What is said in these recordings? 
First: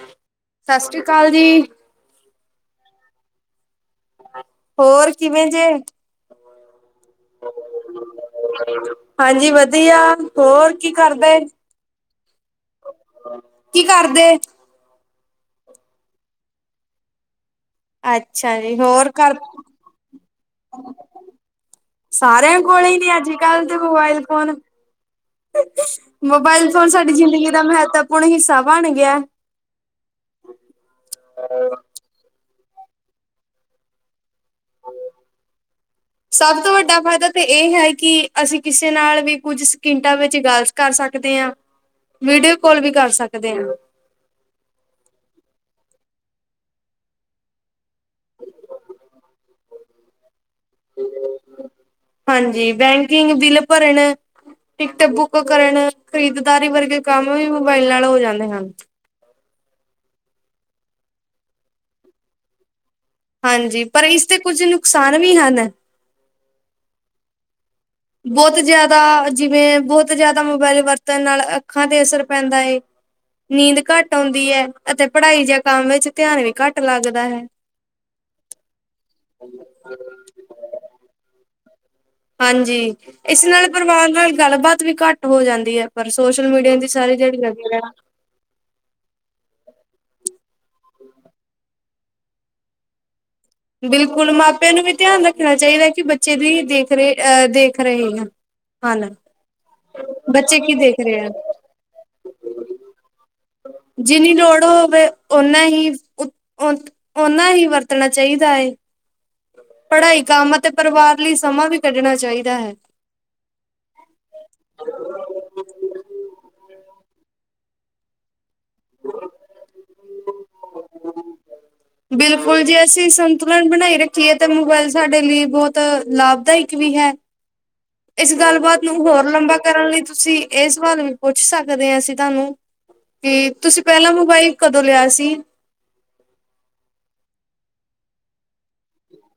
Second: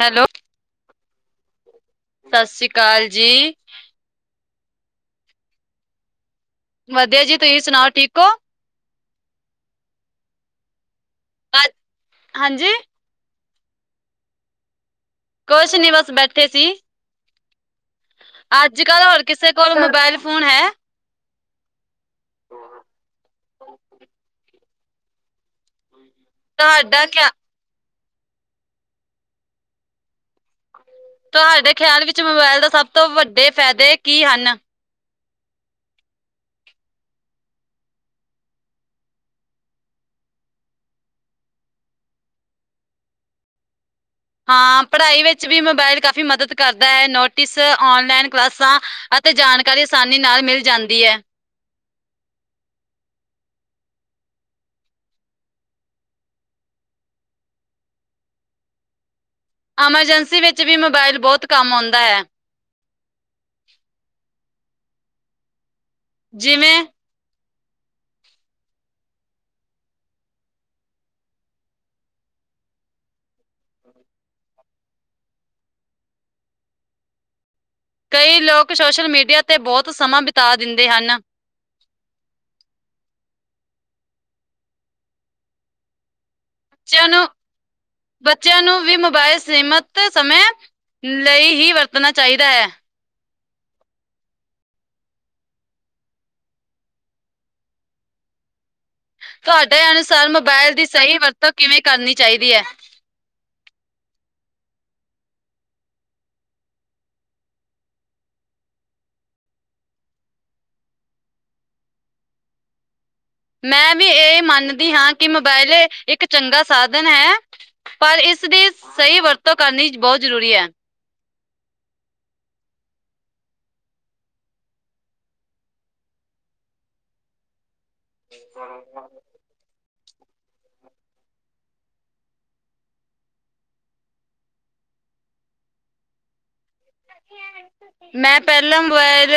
Hello, ਸਤਿ ਸ਼੍ਰੀ ਅਕਾਲ ਜੀ। ਸਤਿ ਸ੍ਰੀ ਅਕਾਲ ਜੀ। ਹੋਰ ਕਿਵੇਂ ਜੇ? ਵਧੀਆ ਜੀ। ਤੁਸੀਂ ਸੁਣਾਓ? ਠੀਕ ਹੋ। [unintelligible] ਹਾਂਜੀ। ਵਧੀਆ। ਹੋਰ ਕੀ ਕਰਦੇ। ਹਾਂਜੀ। ਕੀ ਕਰਦੇ। ਕੁਛ ਨੀ ਬਸ ਬੈਠੇ ਸੀ। ਅੱਛਾ ਜੀ। ਅੱਜ ਕੱਲ ਹੋਰ ਘਰ ਕਿਸੇ ਕੋਲ ਮੋਬਾਇਲ ਫੋਨ ਹੈ? ਸਾਰਿਆਂ ਕੋਲ ਹੀ ਨੀ ਅੱਜ ਕੱਲ ਦੇ ਮੋਬਾਇਲ ਫੋਨ। ਮੋਬਾਇਲ ਫੋਨ ਤੁਹਾਡਾ ਸਾਡੀ ਕਿਆ ਜ਼ਿੰਦਗੀ ਦਾ ਮਹੱਤਵਪੂਰਨ ਹਿੱਸਾ ਬਣ ਗਿਆ। ਤੁਹਾਡੇ ਖਿਆਲ ਵਿੱਚ ਮੋਬਾਇਲ ਦਾ ਸਭ ਤੋਂ ਵੱਡੇ ਫਾਇਦੇ ਕੀ ਹਨ। ਹ ਸਭ ਤੋਂ ਵੱਡਾ ਫਾਇਦਾ ਤਾਂ ਇਹ ਹੈ। ਕਿ ਅਸੀਂ ਕਿਸੇ ਨਾਲ ਵੀ ਕੁੱਝ ਸਕਿੰਟਾਂ ਵਿੱਚ ਗਾ ਕਰ ਸਕਦੇ ਹਾਂ। ਵੀਡੀਓ ਕਾਲ ਵੀ ਕਰ ਸਕਦੇ ਹਾਂ। ਹਾਂ। ਪੜ੍ਹਾਈ ਵਿੱਚ ਵੀ ਮੋਬਾਇਲ ਕਾਫ਼ੀ ਮਦਦ ਕਰਦਾ ਹੈ। ਨੋਟਿਸ, ਔਨਲਾਈਨ ਕਲਾਸਾਂ। ਅਤੇ ਜਾਣਕਾਰੀ ਆਸਾਨੀ ਨਾਲ ਮਿਲ ਜਾਂਦੀ ਹੈ। ਹਾਂਜੀ। ਬੈਂਕਿੰਗ ਬਿਲ ਭਰਨ ਟਿਕਟ ਬੁੱਕ ਕਰਨ, ਖਰੀਦਦਾਰੀ ਵਰਗੇ ਕੰਮ ਵੀ ਮੋਬਾਈਲ ਨਾਲ ਹੋ ਜਾਂਦੇ ਹਨ। ਐਮਰਜੈਂਸੀ ਵਿਚ ਵੀ ਮੋਬਾਇਲ ਬਹੁਤ ਕੰਮ ਆਉਂਦਾ ਹੈ। ਹਾਂਜੀ। ਪਰ ਇਸ ਤੇ ਕੁੱਝ ਨੁਕਸਾਨ ਵੀ ਹਨ। ਜਿਵੇਂ ਬਹੁਤ ਜ਼ਿਆਦਾ ਜਿਵੇਂ ਬਹੁਤ ਜ਼ਿਆਦਾ ਮੋਬਾਇਲ ਵਰਤਣ ਨਾਲ ਅੱਖਾਂ ਤੇ ਅਸਰ ਪੈਂਦਾ ਹੈ। ਨੀਂਦ ਘੱਟ ਆਉਂਦੀ ਹੈ। ਅਤੇ ਪੜ੍ਹਾਈ ਜਾਂ ਕੰਮ ਵਿੱਚ ਧਿਆਨ ਵੀ ਘੱਟ ਲੱਗਦਾ ਹੈ। ਕਈ ਲੋਕ ਸੋਸ਼ਲ ਮੀਡੀਆ ਤੇ ਬਹੁਤ ਸਮਾਂ ਬਿਤਾ ਦਿੰਦੇ ਹਨ। ਹਾਂਜੀ। ਇਸ ਨਾਲ ਪਰਿਵਾਰ ਨਾਲ ਗੱਲਬਾਤ ਵੀ ਘੱਟ ਹੋ ਜਾਂਦੀ ਹੈ। ਪਰ ਸੋਸ਼ਲ ਮੀਡੀਆ ਦੀ ਬੱਚਿਆਂ ਸਾਰੀ ਨੂੰ ਦਿਹੜੀ ਲਗਦੀ ਹੈ। ਬੱਚਿਆਂ ਨੂੰ ਵੀ ਮੋਬਾਇਲ ਸੀਮਿਤ ਸਮੇ ਲਈ ਹੀ ਵਰਤਣਾ ਚਾਹੀਦਾ ਹੈ। ਬਿਲਕੁਲ ਮਾਪਿਆਂ ਨੂੰ ਵੀ ਧਿਆਨ ਰੱਖਣਾ ਚਾਹੀਦਾ ਕਿ ਬੱਚੇ ਦੀ ਦੇਖ ਰਹੇ ਅਹ ਦੇਖ ਰਹੇ ਆ। [inaudible] ਤੁਹਾਡੇ ਅਨੁਸਾਰ ਮੋਬਾਇਲ ਦੀ ਦੇਖ ਸਹੀ ਰਹੇ ਆ ਵਰਤੋਂ ਕਿਵੇਂ ਕਰਨੀ ਚਾਹੀਦੀ ਹੈ। ਜਿੰਨੀ ਲੋੜ ਹੋਵੇ। ਓਨਾ ਹੀ, ਓਨਾ ਹੀ ਵਰਤਣਾ ਚਾਹੀਦਾ ਹੈਏ। ਪੜ੍ਹਾਈ ਕੰਮ ਅਤੇ ਪਰਿਵਾਰ ਲਈ ਸਮਾਂ ਵੀ ਕੱਢਣਾ ਚਾਹੀਦਾ ਹੈ। ਮੈਂ ਵੀ ਇਹ ਮੰਨਦੀ ਹਾਂ। ਕਿ ਮੋਬਾਇਲ ਇੱਕ ਚੰਗਾ ਸਾਧਨ ਹੈ। ਪਰ ਇਸ ਦੀ ਸਹੀ ਵਰਤੋਂ ਕਰਨੀ ਬਹੁਤ ਜ਼ਰੂਰੀ ਹੈ। ਬਿਲਕੁਲ ਜੇ ਅਸੀਂ ਸੰਤੁਲਨ ਬਣਾਈ ਰੱਖੀਏ ਤਾਂ ਮੋਬਾਇਲ ਸਾਡੇ ਲਈ ਬਹੁਤ ਲਾਭਦਾਇਕ ਵੀ ਹੈ। ਇਸ ਗੱਲਬਾਤ ਨੂੰ ਹੋਰ ਲੰਬਾ ਕਰਨ ਲਈ ਤੁਸੀਂ ਇਹ ਸਵਾਲ ਪੁੱਛ ਸਕਦੇ ਹਾਂ ਅਸੀਂ ਤੁਹਾਨੂੰ ਕਿ ਤੁਸੀਂ ਪਹਿਲਾਂ ਮੋਬਾਈਲ ਕਦੋਂ ਲਿਆ ਸੀ। [unintelligible] ਮੈਂ ਪਹਿਲਾਂ ਮੋਬਾਇਲ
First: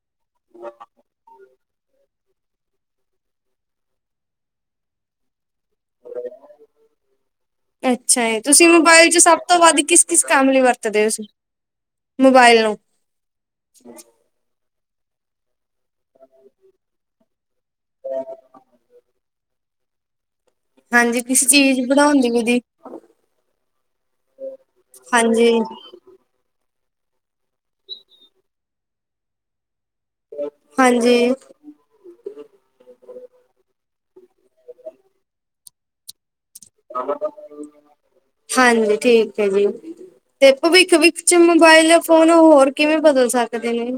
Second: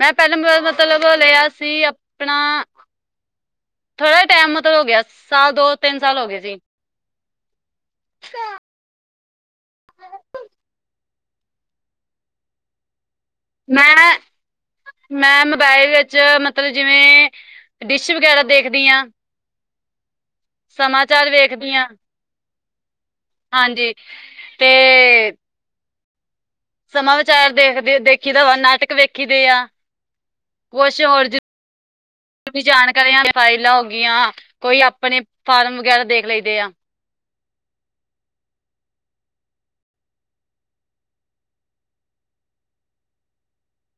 ਮੈਂ ਪਹਿਲਾਂ ਮਤਲਬ ਲਿਆ ਸੀ। ਆਪਣਾ ਥੋੜਾ ਜ ਟਾਈਮ ਮਤਲਬ ਹੋ ਗਿਆ। ਸਾਲ ਦੋ- ਤਿੰਨ ਸਾਲ ਹੋ ਗਏ ਸੀ। ਅੱਛਾ ਜਏ। ਤੁਸੀਂ ਮੋਬਾਇਲ ਚ ਸਭ ਸਭ ਤੋਂ ਵੱਧ ਕਿਸ- ਕਿਸ ਕੰਮ ਲਈ ਵਰਤਦੇਂ ਮੋਬਾਇਲ ਨੂੰ ਮੈਂ ਨਾ, ਮੈਂ ਮੋਬਾਇਲ ਵਿੱਚ ਮਤਲਬ ਜਿਵੇਂ ਡਿਸ਼ ਵਗੈਰਾ ਦੇਖਦੀ ਹਾਂ। ਹਾਂਜੀ। ਸਮਾਚਾਰ ਕਿਸ ਵੇਖਦੀ ਚੀਜ਼ ਹਾਂ ਬਣਾਉਦੀ ਵੀਦੀ। ਹਾਂਜੀ ਤੇ ਹਾਂਜੀ, ਸਮਾਂ ਵਿਚਾਰ ਦੇਖਦੇ ਦੇਖੀ ਦਾ ਵਾ ਨਾਟਕ ਵੇਖੀ ਦੇ ਆ ਕੁਛ ਹੋਰਰ [unintelligible] ਵੀ ਜਾਣਕਾਰੀਆਂ ਫਾਈਲਾਂ ਹੋ ਗਈਆਂ ਕੋਈ ਆਪਣੇ ਫਾਰਮ ਵਗੈਰਾ ਦੇਖ ਲਈਦੇ ਆ। ਹਾਂਜੀ ਠੀਕ ਹੈ ਜੀ। ਤੇ ਭਵਿੱਖ ਵਿਖ ਚ ਮੋਬਾਇਲ ਫੋਨ ਹੋਰ ਕਿਵੇਂ ਬਦਲ ਸਕਦੇ ਨੇ।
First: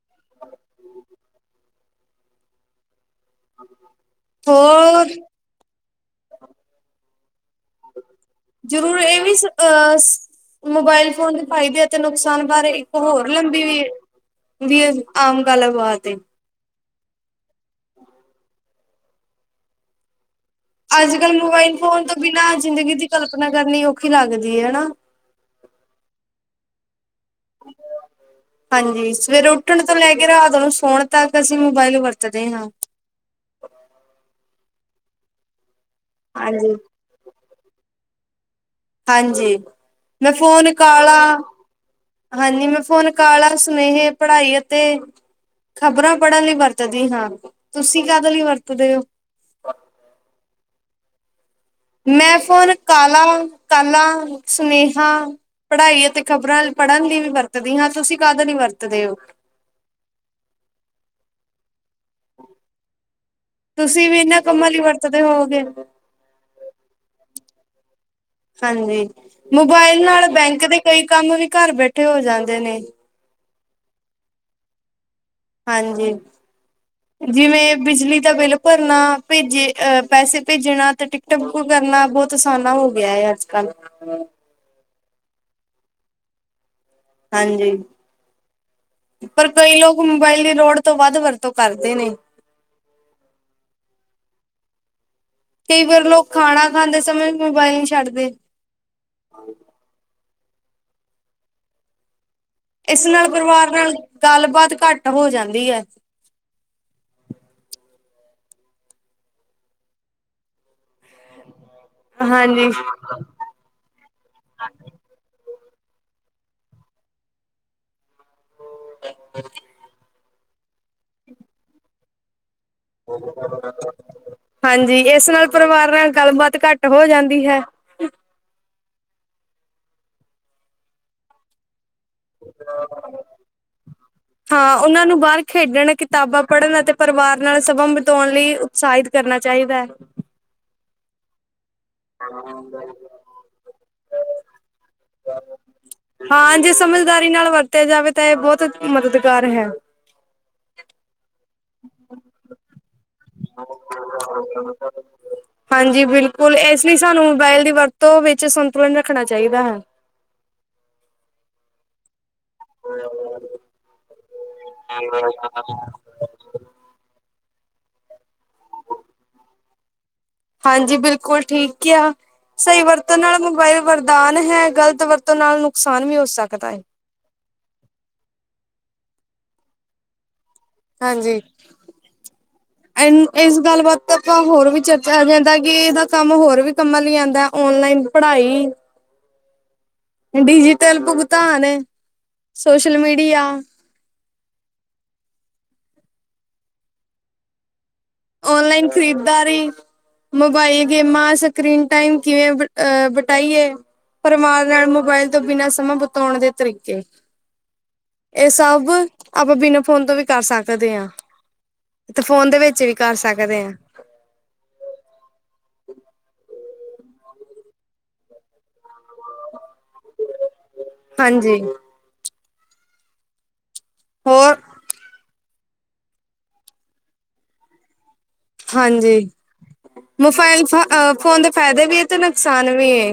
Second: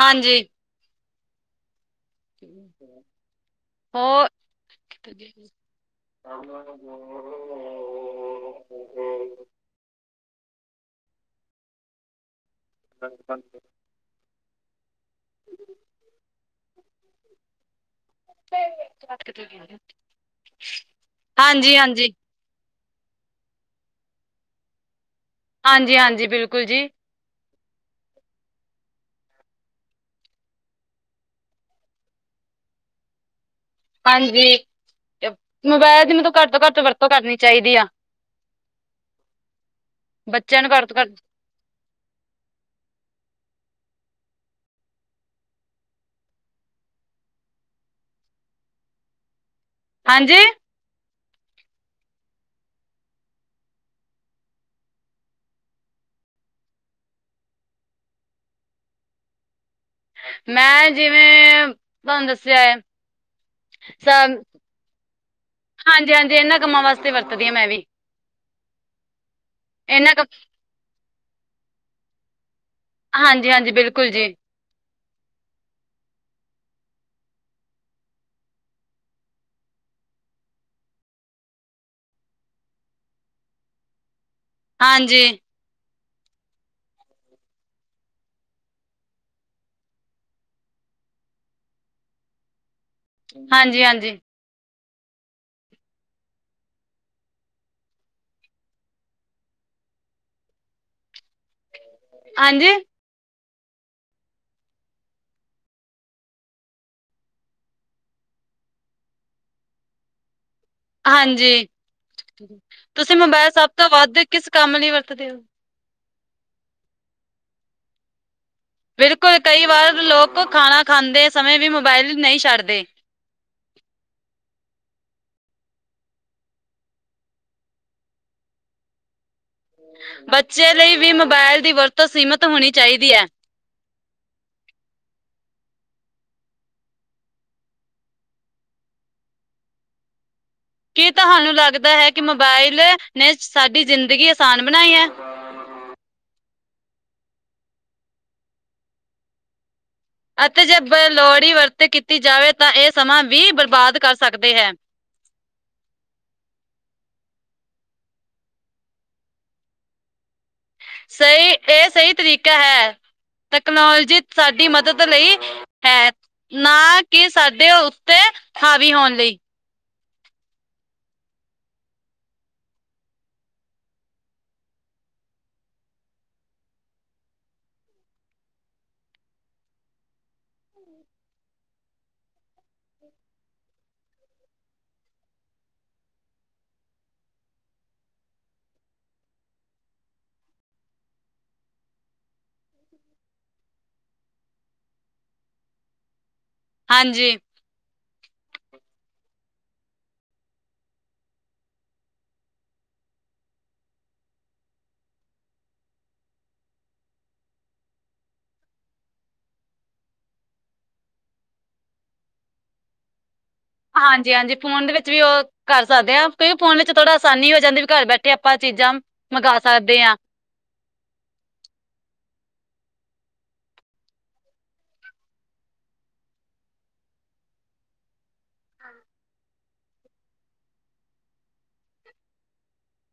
ਹਾਂਜੀ। ਹੋਰ। ਹੋਰ [unintelligible] ਜ਼ਰੂਰ ਇਹ ਵੀ ਅਹ। ਮੋਬਾਇਲ ਫੋਨ ਦੇ ਫਾਇਦੇ ਅਤੇ ਨੁਕਸਾਨ ਬਾਰੇ ਹੋਰ ਲੰਬੀ ਵੀ ਵੀ ਆਮ ਗੱਲ ਬਾਤ ਹਾਂਜੀ ਅੱਜ ਕੱਲ੍ਹ ਮੋਬਾਇਲ ਫੋਨ ਹਾਂਜੀ ਤੋਂ ਬਿਨਾਂ ਜ਼ਿੰਦਗੀ ਦੀ ਕਲਪਨਾ ਕਰਨੀ ਔਖੀ ਲੱਗਦੀ ਹੈ ਹਨਾ ਹਾਂਜੀ ਹਾਂਜੀ ਬਿਲਕੁਲ ਜੀ ਹ ਹਾਂਜੀ ਸਵੇਰੇ ਉੱਠਣ ਤੋਂ ਲੈ ਕੇ ਰਾਤ ਉਹੂੰ ਸੋਣ ਤੱਕ ਅਸੀਂ ਮੋਬਾਇਲ ਵਰਤਦੇ ਹਾਂ ਹਾਂਜੀ ਮੋਬਾਇਲ ਦੀ ਮੈਨੂੰ ਘੱਟ ਤੋਂ ਹਾਂਜੀ, ਘੱਟ ਵਰਤੋਂ ਕਰਨੀ ਚਾਹੀਦੀ ਆ ਹਾਂਜੀ ਮੈਂ ਬੱਚਿਆਂ ਨੂੰ ਫੋਨ ਘੱਟ ਤੋਂ ਕਾਲਾ ਘੱਟ ਹਾਂਜੀ ਮੈਂ ਫੋਨ ਕਾਲ ਆ ਸੁਨੇਹੇ ਪੜ੍ਹਾਈ ਅਤੇ ਖ਼ਬਰਾਂ ਪੜ੍ਹਨ ਲਈ ਵਰਤਦੀ ਹਾਂ ਤੁਸੀਂ ਕਾਹਦੇ ਲਈ ਵਰਤਦੇ ਹੋ ਹਾਂਜੀ ਮੈਂ ਫੋਨ ਕਾਲਾਂ ਕਾਲਾਂ ਸੁਨੇਹਾ ਪੜ੍ਹਾਈ ਅਤੇ ਖ਼ਬਰਾਂ ਪੜ੍ਹਨ ਲਈ ਵੀ ਵਰਤਦੀ ਹਾਂ ਤੁਸੀਂ ਕਦ ਨ ਵਰਤਦੇ ਹੋ ਮੈਂ ਜਿਵੇਂ ਤੁਹਾਨੂੰ ਦੱਸਿਆ ਹੈ ਤੁਸੀਂ ਸ ਵੀ ਇਹਨਾਂ ਕੰਮਾਂ ਲਈ ਵਰਤਦੇ ਹੋਵੋਗੇ ਹਾਂਜੀ, ਹਾਂਜੀ ਇਹਨਾਂ ਕੰਮਾਂ ਵਾਸਤੇ ਤੇ ਵਰਤਦੀ ਹਾਂ ਮੈਂ ਵੀ। ਹਾਂਜੀ ਮੋਬਾਇਲ ਇਹਨਾਂ ਕ ਨਾਲ ਬੈਂਕ ਦੇ ਕਈ ਕੰਮ ਵੀ ਘਰ ਬੈਠੇ ਹੋ ਜਾਂਦੇ ਨੇ। ਹਾਂਜੀ, ਹਾਂਜੀ ਬਿਲਕੁਲ ਜੀ। ਹਾਂਜੀ। ਜਿਵੇਂ ਬਿਜਲੀ ਦਾ ਬਿੱਲ ਭਰਨਾ ਭੇਜੇ ਅਹ ਪੈਸੇ ਭੇਜਣਾ ਤੇ ਟਿਕਟ ਬੁੱਕ ਕਰਨਾ ਬਹੁਤ ਆਸਾਨਾ ਹੋ ਗਿਆ ਹੈ ਅੱਜ, ਕੱਲ। ਹਾਂਜੀ ਹਾਂਜੀ ਪਰ ਕਈ ਲੋਕ ਮੋਬਾਇਲ ਦੀ ਲੋੜ ਤੋਂ ਵੱਧ ਵਰਤੋਂ ਕਰਦੇ ਨੇ ਹਾਂਜੀ ਹਾਂਜੀ ਕਈ ਵਾਰ ਲੋਕ ਖਾਣਾ ਖਾਂਦੇ ਸਮੇਂ ਮੋਬਾਇਲ ਨਹੀਂ ਛੱਡਦੇ ਹਾਂਜੀ ਇਸ ਨਾਲ ਪਰਿਵਾਰ ਨਾਲ਼ ਗੱਲਬਾਤ ਘੱਟ ਹੋ ਜਾਂਦੀ ਐ। ਹਾਂਜੀ, ਹਾਂਜੀ ਤੁਸੀਂ ਮਬਾਏਲ ਸਬ ਤੋਂ ਵੱਦ ਕਿਸ ਕੰਮ ਲਈ ਵਰਤਦੇ ਓ? ਬਿਲਕੁਲ ਕਈ ਵਾਰ ਲੋਕ ਖਾਣਾ ਖਾਂਦੇ ਸਮੇਂ ਵੀ ਮਬਾਇਲ, ਨਈ ਸ਼ਡਦੇ। ਹਾਂਜੀ ਇਸ ਨਾਲ ਪਰਿਵਾਰ ਨਾਲ ਗੱਲਬਾਤ ਘੱਟ ਹੋ ਜਾਂਦੀ ਹੈ ਬੱਚੇ ਲਈ ਵੀ ਮੋਬਾਇਲ ਦੀ ਵਰਤੋਂ ਸੀਮਿਤ ਹੋਣੀ ਚਾਹੀਦੀ ਹੈ ਹਾਂ ਉਹਨਾਂ ਨੂੰ ਬਾਹਰ ਖੇਡਣ ਕਿਤਾਬਾਂ ਪੜ੍ਹਨ ਅਤੇ ਪਰਿਵਾਰ ਨਾਲ ਸਮਾਂ ਬਿਤਾਉਣ ਲਈ ਉਸ਼ਹਿਤ ਕਰਨਾ ਚਾਹੀਦਾ ਹੈ ਕੀ ਤੁਹਾਨੂੰ ਲੱਗਦਾ ਹੈ ਕਿ ਮੋਬਾਇਲ ਨੇ ਸਾਡੀ ਜ਼ਿੰਦਗੀ ਆਸਾਨ ਬਣਾਈ ਹੈ ਹਾਂ ਜੇ ਸਮਝਦਾਰੀ ਨਾਲ ਵਰਤਿਆ ਜਾਵੇ ਤਾਂ ਇਹ ਬਹੁਤ ਮਦਦਗਾਰ ਹੈ ਅਤੇ ਜੇ ਬ ਲੋੜੀ ਵਰਤ ਕੀਤੀ ਜਾਵੇ ਤਾਂ ਇਹ ਸਮਾਂ ਵੀ ਬਰਬਾਦ ਕਰ ਸਕਦੇ ਹੈ ਹਾਂਜੀ ਬਿਲਕੁਲ ਇਸ ਲਈ ਸਾਨੂੰ ਮੋਬਾਇਲ ਦੀ ਵਰਤੋਂ ਵਿੱਚ ਸੰਤੁਲਨ ਰੱਖਣਾ ਚਾਹੀਦਾ ਹੈ ਸਹੀ ਇਹ ਸਹੀ ਤਰੀਕਾ ਹੈ ਤਕਨਾਲੋਜੀ ਸਾਡੀ ਮਦਦ ਲਈ, ਹੈ ਨਾ ਕਿ ਸਾਡੇ ਓਤੇ, ਹਾਵੀ ਹੋਨ ਲਈ। ਹਾਂਜੀ ਬਿਲਕੁਲ ਠੀਕ ਕੇਆ। ਸਈ ਵਰਤਨਾਲ ਮੋਬਾਇਲ ਵਰਦਾਨ ਹੈ। ਗਲਤ ਵਰਤਨਾਲ ਨੁਕਸਾਨ ਵੀ ਹੋ ਸਕਦਾ ਏ। ਹਾਂਜੀ। ਐਨ ਇਸ ਗੱਲ ਬਾਤ ਆਪਾਂ ਹੋਰ ਵੀ ਚਰਚਾ ਜਾਂਦਾ ਕਿ, ਏਦਾ ਕੰਮ ਹੋਰ ਵੀ ਕੰਮਾਂ ਲਈ ਆਂਦਾ ਓਨਲਾਈਨ ਪੜ੍ਹਾਈ ਡਿਜੀ਼ਟਲ ਭੁਗਤਾਨ ਸੋਸ਼ਲ ਮੀੜੀਆ ਹਾਂਜੀ। ਓਨਲਾਈਨ ਖਰੀਦਦਾਰੀ ਮੋਬਾਇਲ ਗੇਮਾਂ ਸਕਰੀਨ ਟਾਈਮ ਕਿਵੇਂ ਬ ਅ, ਬਟਾਈਏ? ਪਰਮਾਰ ਨਾਲ ਮੋਬਾਇਲ ਤੋਂ ਬਿਨਾਂ ਸਮਾਂ ਬਤਾਓਣ ਦੇ ਤਰੀਕੇ। ਏ ਸਾਬ, ਆਪਾਂ ਬਿਨਾਂ ਫੋਨ ਤੋਂ ਵੀ ਕਰ ਸਕਦੇ ਆ। ਤੇ ਫੋਨ ਦੇ ਵੇਚ ਵੀ ਕਰ ਸਕਦੇ ਆਂ। ਹਾਂਜੀ, ਹਾਂਜੀ ਫੋਨ ਦੇ ਵਿੱਚ ਵੀ ਓ ਕਰ ਸਾਕਦੇ ਆ, ਕਈ ਫੋਨ ਵਿੱਚ ਥੋੜਾ ਆਸਾਨੀ ਹੋ ਜਾਂਦੀ, ਵੀ ਘਰ ਬੈਠੇ ਆਪਾਂ ਚੀਜ਼ਾਂ, ਮੰਗਾ ਸਾਕਦੇ ਆਂ। ਹਾਂਜੀ। ਹੋਰ? ਹਾਂਜੀ, ਮੋਫਾਇਲ ਫ ਅ ਫੋਨ ਦੇ ਫ਼ਾਇਦੇ ਵੀ ਏ ਤੇ ਨੁਕਸਾਨ ਵੀ ਏ।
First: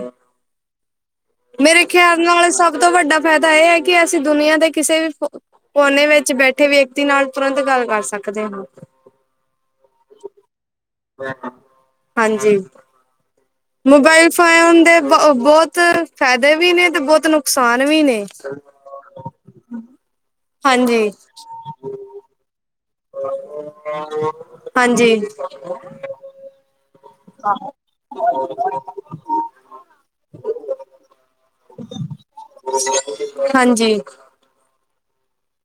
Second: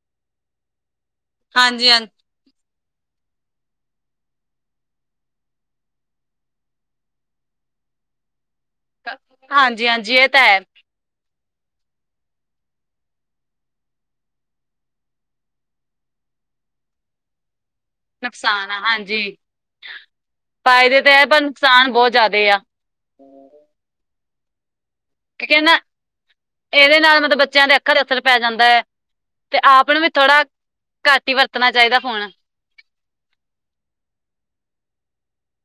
ਮੇਰੇ ਹਾਂਜੀ ਹਾਂ ਖੇਆਲ ਨਾਲ਼ ਸਬ ਤੋਂ ਵੱਡਾ ਫੈਦਾ ਐ ਏ ਕਿ ਅਸੀਂ ਦੁਨੀਆਂ ਦੇ ਕਿਸੇ ਵੀ ਫ ਕੋਨੇ ਵਿੱਚ ਬੈਠੇ ਵਿਅਕਤੀ ਨਾਲ ਤੁਰੰਤ ਗੱਲ ਕਾਰ ਸਕਦੇ ਆਂ। ਅ ਹਾਂਜੀ, ਹਾਂਜੀ ਏ ਤਾਂ ਹੈ। ਹਾਂਜੀ। ਮੋਬਾਇਲ ਫੋਅਐਨ ਦੇ ਬ ਬੋਤ ਫੈਦੇ ਵੀ ਨੇ ਤੇ ਬੋਤ ਨੁ ਨੁਕਸਾਨ ਵੀ ਨੇ। ਨੁਕਸਾਨ ਆ, ਹਾਂਜੀ ਫਾਏਦੇ ਹਾਂਜੀ ਤੇ ਹੈ ਪਨ ਨੁਕਸਾਨ ਬੋਤ ਜ਼ਿਆਦੇ ਆ। ਹਾਂਜੀ। ਏਦੇ ਨਾਲ ਮਤਬ ਬੱਚੇਆਂ ਦੇ ਅੱਖਾ ਚ ਅਸਰ ਪੈ ਜਾਂਦਾ ਐ। ਤੇ ਆਪ ਨੂੰ ਵੀ ਥੋੜ੍ਹਾ, ਘੱਟ ਈ ਵਰਤਣਾ ਚਾਈਦਾ ਫੋਣ। ਹਾਂਜੀ।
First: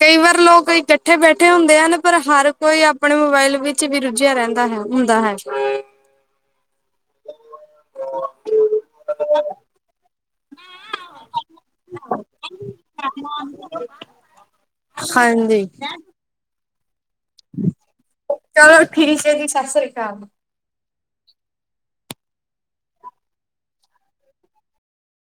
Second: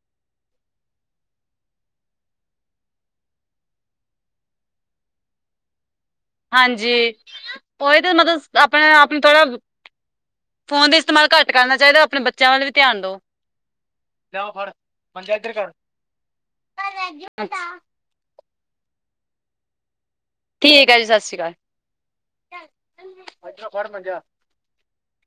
ਕਈ ਵਾਰ ਲੋਕ ਇਕੱਠੇ ਬੈਠੇ ਹੁੰਦੇ ਆ ਨਾ, ਪਰ ਹਰ ਕੋਈ ਆਪਣੇ ਮੋਬਾਇਲ ਵਿੱਚ ਵੀ ਰੁੱਝੇਆ ਰੈਂਦਾ ਹੈ ਹੁੰਦਾ ਹੈ। [unintelligible] ਹਾਂਜੀ। ਫੋਨ ਦਾ ਇਸਤੇਮਾਲ ਘੱਟ ਕਰਨਾ ਚਾਈਦਾ, ਆਪਣੇ ਬੱਚੇਆਂ ਵੱਲ ਵੀ ਧੇਆਨ ਦੋ। ਲੈ ਆ ਫੜ ਮੰਜਾ ਏਦਰ ਹਾਂਜੀ ਕਾਰ [unintelligible] ਚਲੋ ਠੀਕ ਏ ਜੀ ਸਾਸ ਸ੍ਰੀ ਕਾਲ। ਠੀਕ ਐ ਜੀ ਸਾਸ ਸ੍ਰੀ ਕਾਲ।